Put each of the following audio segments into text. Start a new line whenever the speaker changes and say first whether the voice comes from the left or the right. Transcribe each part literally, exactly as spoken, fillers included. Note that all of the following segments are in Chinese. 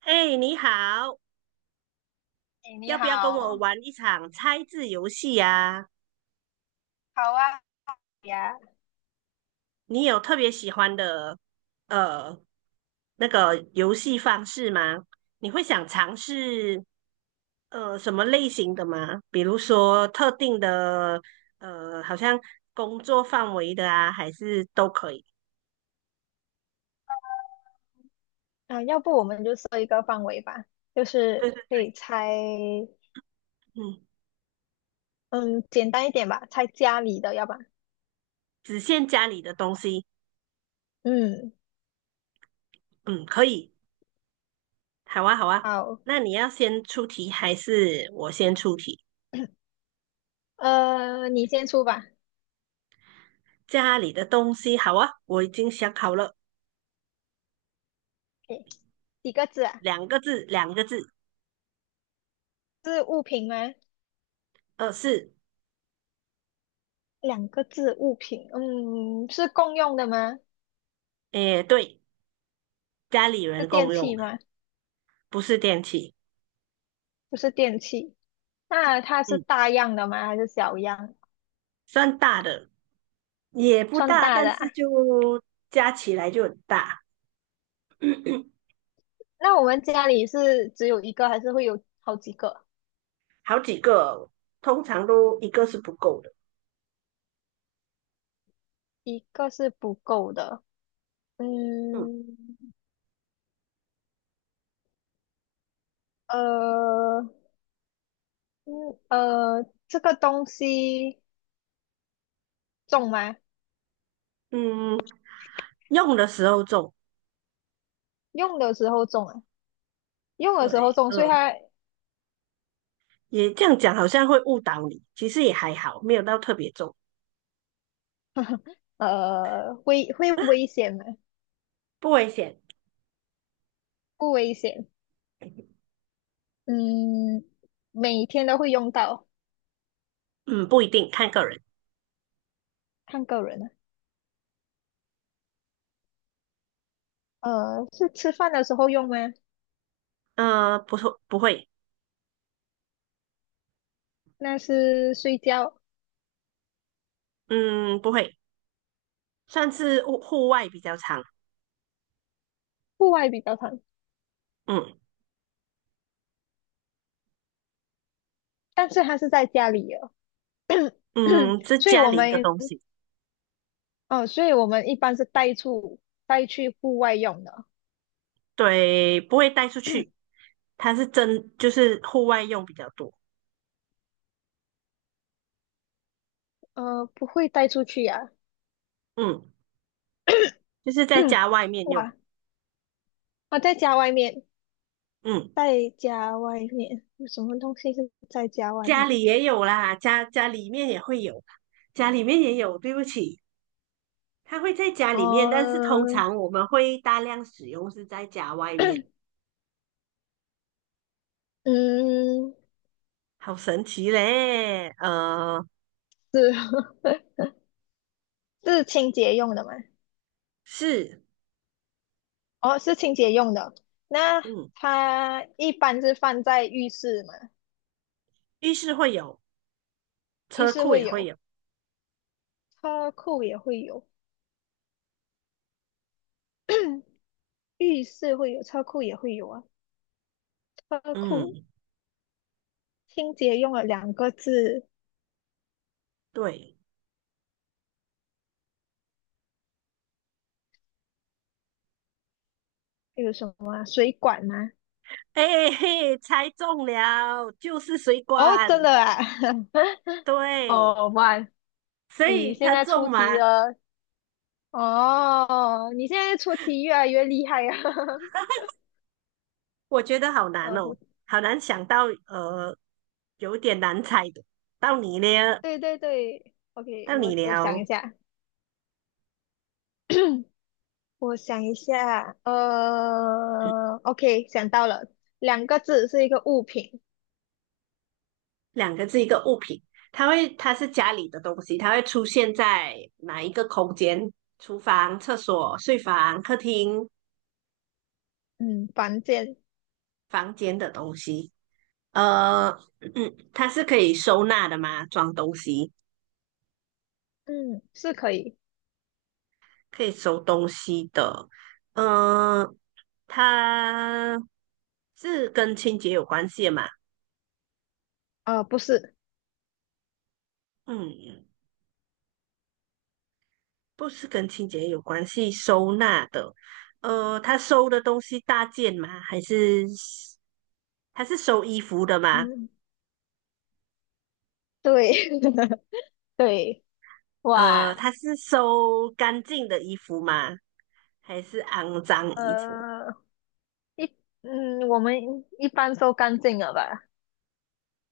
right: 哎，你好，
left: 哎，你
right: 要不要跟我
left: 好。
right: 玩一场猜字游戏呀？
left: 好啊呀。
right: 你有特别喜欢的呃那个游戏方式吗？你会想尝试呃什么类型的吗？比如说特定的呃，好像工作范围的啊，还是都可以？
left: 啊，要不我们就设一个范围吧，就
right: 对
left: 是
right: 对，
left: 可以猜。
right: 嗯，
left: 嗯，简单一点吧，猜家里的，要吧？
right: 只限家里的东西，
left: 嗯。
right: 嗯，可以，好啊，好啊。
left: 好。
right: 那你要先出题还是我先出题？
left: 呃，你先出吧。
right: 家里的东西好啊，我已经想好了，
left: o 几个字啊？
right: 两个字，两个字，
left: 是物品吗？
right: 呃，是，
left: 两个字，物品。嗯，是共用的吗？
right: 诶，对，家里
left: 是
right: 人
left: 电
right: 共用
left: 器
right: 的，
left: 吗？
right: 不是电器，
left: 不是电器。那它是
right: 嗯，
left: 大样的吗？还是小样？
right: 算大的，也不
left: 算
right: 大，
left: 大
right: 但
left: 的
right: 是
left: 啊。
right: 就加起来就很大，
left: 那我们家里是只有一个，还是会有好几个？
right: 好几个，通常都一个是不够的，
left: 一个是不够的。
right: 嗯
left: 嗯，呃，嗯，呃，这个东西重吗？
right: 嗯，用的时候重，
left: 用的时候重啊，用的时候
right: 对，
left: 重，所以
right: 嗯，
left: 它
right: 也这样讲好像会误导你，其实也还好，没有到特别重，
left: 呃会会危险吗？
right: 不危险，
left: 不危险。嗯。每天都会用到，
right: 嗯，不一定，看个人，
left: 看个人啊。呃，是吃饭的时候用吗？
right: 呃，不错，不会，
left: 那是睡觉。
right: 嗯，不会。算是户户外比较长，
left: 户外比较常，
right: 嗯
left: 但是它是在家里的。
right: 嗯，是
left: 所以
right: 家
left: 我
right: 里的
left: 们，
right: 东西，
left: 呃，所以我们一般是带出带去户外用的哦。
right: 对，不会带出去，它是真就是户外用比较多，
left: 呃，不会带出去呀、
right: 嗯，就是在 家外面用，
left: 哇，我在家外面。
right: 嗯，
left: 在家外面有什么东西是在家外
right: 家
left: 面？
right: 里也有啦，家家里面也会有，家里面也有，对不起，它会在家里面，但是通
left: 哦。
right: 常我们会大量使用是在家外面，
left: 嗯，
right: 好神奇嘞，呃，
left: 是 是清洁用的吗？
right: 是，
left: 哦，是清洁用的。那
right: 嗯，
left: 它一般是放在浴室嘛？
right: 浴室会有，
left: 浴
right: 车
left: 室
right: 库
left: 会
right: 也会
left: 有，
right: 有，
left: 车库也会有。浴室会有，车库也会有啊。车库
right: 嗯，
left: 清洁用了两个字，
right: 对。
left: 有什么啊？水管吗？
right: 哎、嘿，猜中了，就是水
left: 哦，真的
right: 管。
left: 啊！
right: 对，
left: 哦，哇，
right: 所
left: 你
right: 以
left: 现
right: 他
left: 在出
right: 中
left: 题
right: 吗？
left: 了哦，你现在出题越来越厉害啊！
right: 我觉得好 难
left: 呃，不
right: 哦，好难想到，呃，有点难猜的。到你了，
left: 对，对对，OK，
right: 到
left: 我
right: 你
left: 我想一
right: 了，
left: 下。我想一下，呃，OK，想到了，两个字是一个物品。
right: 两个字一个物品，它会，它是家里的东西，它会出现在哪一个空间？厨房、厕所、睡房、客厅、
left: 嗯，房间。
right: 房间的东西。呃，它是可以收纳的吗？装东西。
left: 嗯，是可以。
right: 可以收东西的，嗯，呃它是跟清洁有关系的嘛？
left: 呃，不是。
right: 嗯，不是跟清洁有关系，收纳的，呃，他收的东西大件吗？还是他是收衣服的吗？
left: 嗯，对。对，
right: 呃，
left: 哇。
right: 他是收干净的衣服吗？还是肮脏衣服？
left: 呃，一，嗯，我们一般都干净了吧？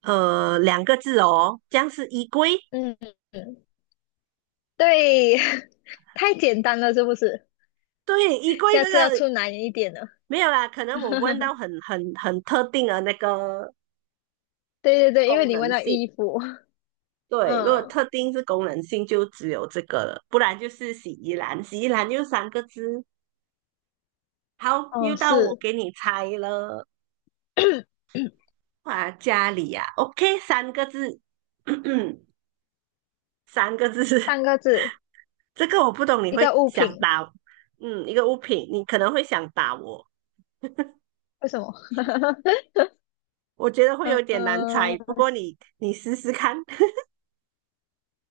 right: 呃，两个字哦，这样是衣柜。
left: 嗯。嗯。对。太简单了，是不是？
right: 对，衣柜
left: 下
right: 这
left: 次要
right: 个
left: 出难一点的。
right: 没有啦，可能我问到 很很很特定的那个
left: 对对对，因为
right: 功
left: 你问
right: 能
left: 到
right: 性。
left: 衣服。
right: 对，如果
left: 嗯。
right: 特定是功能性，就只有这个了，不然就是洗衣篮。洗衣篮就三个字。好，
left: 哦，
right: 又到我
left: 是
right: 给你猜了。啊，家里啊，OK，三个字，三个字。
left: 三个字，
right: 这个我不懂，你
left: 一
right: 会
left: 个物
right: 想
left: 品。
right: 打，嗯，一个物品，你可能会想打我。
left: 为什么？
right: 我觉得会有点难猜，
left: 嗯。
right: 不过你你试试看，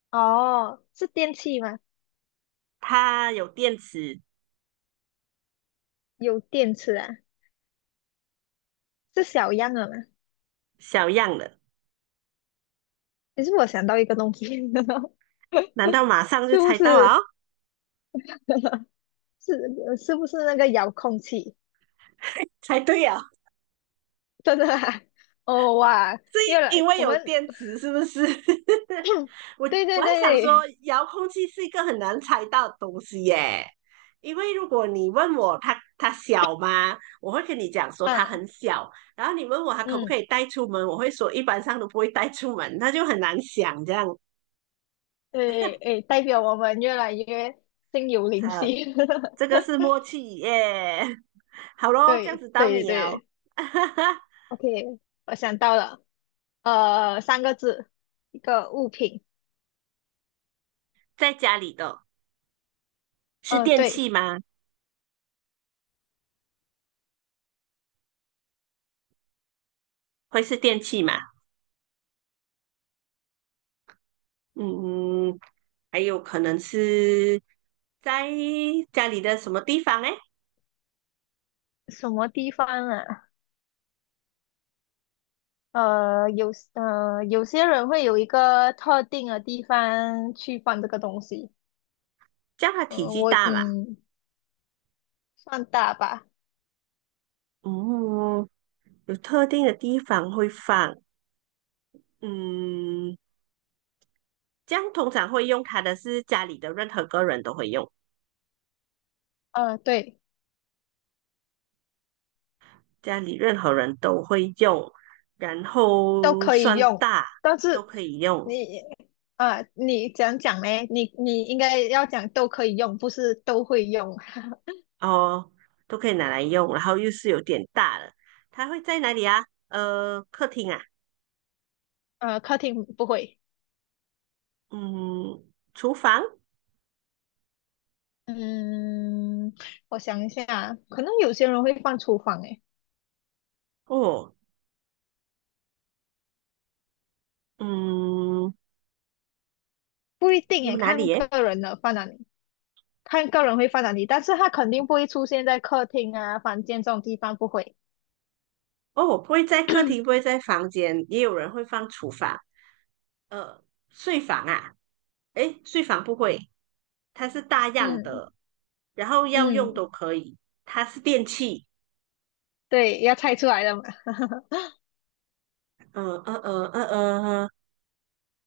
left: 哦，是电器吗？
right: 它有电池，
left: 有电池啊，是小样的吗？
right: 小样的。
left: 其实我想到一个东西。
right: 难道马上就
left: 是不
right: 猜到了、
left: 是？
right: 哦
left: 是是不是那个遥控器？
right: 猜对啊！
left: 真的啊？哦哇，
right: 是
left: 越
right: 因
left: 来
right: 为
left: 我
right: 有
left: 们
right: 电池，是不是？我
left: 对
right: 我
left: 对
right: 还想说，
left: 对。
right: 遥控器是一个很难猜到的东西耶。因为如果你问我它它小吗，我会跟你讲说它
left: 嗯。
right: 很小。然后你问我它可不
left: 嗯，
right: 可以带出门，我会说一般上都不会带出门，那就很难想这样。
left: 对，诶，代表我们越来越心有灵
right: 它
left: 犀。
right: 这个 是默契耶。好咯，这样
left: 对
right: 子到
left: 对
right: 你哦。
left: 对 ，OK，我想到了，呃，三个字，一个物品。
right: 在家里的是
left: 呃，
right: 电
left: 对。
right: 器吗？会是电器吗？嗯，还有可能是在家里的什么地方哎，
left: 什么地方啊？呃，有呃，有些人会有一个特定的地方去放这个东西。
right: 这样它体
left: 呃，
right: 积
left: 我
right: 大嘛。
left: 嗯，放大吧。
right: 嗯，有特定的地方会放。嗯，这样通常会用它的是家里的任何个人都会用，
left: 呃，对。
right: 家里任何人都会用，然
left: 都
right: 后
left: 可以
right: 算
left: 用，
right: 大
left: 但
right: 都
left: 是
right: 可以用
left: 你啊，你怎样讲呢？你你应该要讲都可以用，不是都会用。
right: 哦，都可以拿来用，然后又是有点大的，它会在哪里啊？呃，客厅啊，
left: 呃，客厅不会。
right: 嗯，厨房。
left: 嗯，我想一下，可能有些人会放厨房，诶，
right: 哦，嗯，
left: 不一定诶，
right: 有哪里
left: 看
right: 耶？
left: 个人的放哪里。看个人会放哪里，但是他肯定不会出现在客厅啊、房间这种地方，不会。
right: 哦，不会在客 厅，不 会在房间，也有人会放厨房。呃，睡房啊，诶，睡房不会，它是大样
left: 嗯。
right: 的，然后要用
left: 嗯，
right: 都可以，它是电器。
left: 对，要猜出来了嘛。
right: 呃呃呃呃呃，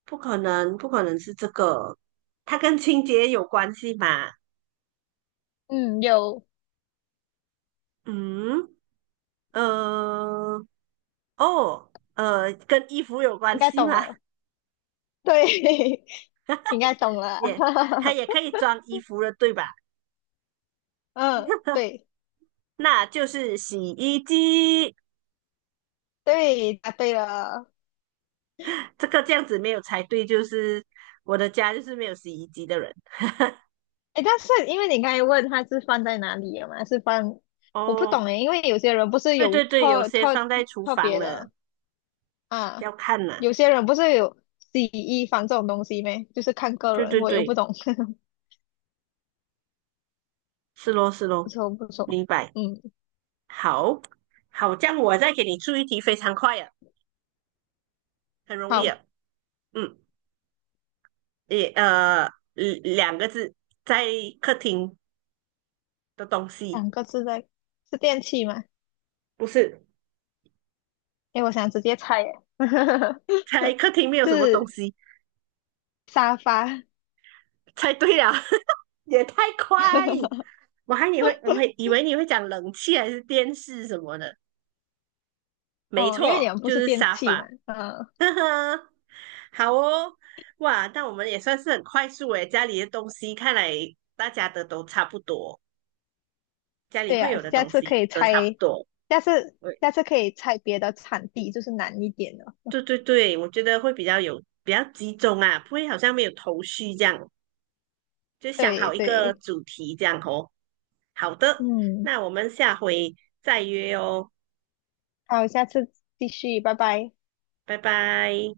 right: 不可能，不可能是这个，它跟清洁有关系吗？
left: 嗯，有，
right: 嗯，呃，哦，呃，跟衣服有
left: 应
right: 关
left: 该
right: 系
left: 懂
right: 吗？
left: 了。对。应该懂了。
right: 也，它也可 以装衣服的，对吧？
left: 嗯，对
right: 那就是洗衣机。
left: 对，答对了。
right: 这个这样子没有猜对，就是我的家就是没有洗衣机的人。
left: 哎，但是因为你刚才问他是放在哪里了嘛，是放，我不懂
right: 哦，
left: 哎，因为有些人不是
right: 对
left: 有
right: 对对，有
left: 特
right: 些
left: 特
right: 放在厨
left: 特
right: 房
left: 别
right: 了，
left: 的啊，
right: 要看呐、
left: 有些人不是有洗衣房这种东西咩？就是看个
right: 对
left: 人，
right: 对
left: 我又不
right: 对，
left: 懂。
right: 是咯是
left: 不
right: 咯，
left: 错不错。
right: 明白。
left: 嗯。
right: 好，好，这样我再给你出一题，非常快啊，很容易啊。
left: 好，
right: 嗯，也呃，嗯两个字，在客厅的东
left: 两
right: 西，
left: 个字的是电器吗？
right: 不是，
left: 哎，我想直接猜耶。
right: 在客厅没 有什么东
left: 是
right: 西。
left: 沙发。
right: 猜对了，也太快。我还你会，我会以为你会讲冷气还是电视什么的，没
left: 哦，因为你
right: 错，
left: 们不
right: 就
left: 是
right: 是
left: 电
right: 沙
left: 器
right: 发。
left: 嘛。嗯，
right: 呵呵，好哦，哇，但我们也算是很快速诶，家里的东西看来大家的都差不多，家里
left: 对
right: 会
left: 呀、
right: 有的
left: 下
right: 东
left: 次可
right: 西
left: 以
right: 都差不
left: 拆，
right: 多。
left: 下次
right: 对
left: 下次可以拆别的产地，就是难一点的。
right: 对对对，我觉得会比较有比较集中啊，不会好像没有头绪这样，就想
left: 对
right: 好一个
left: 对。
right: 主题这样哦。好的，
left: 嗯，
right: 那我们下回再约哦，
left: 好，下次继续，拜拜。
right: 拜拜。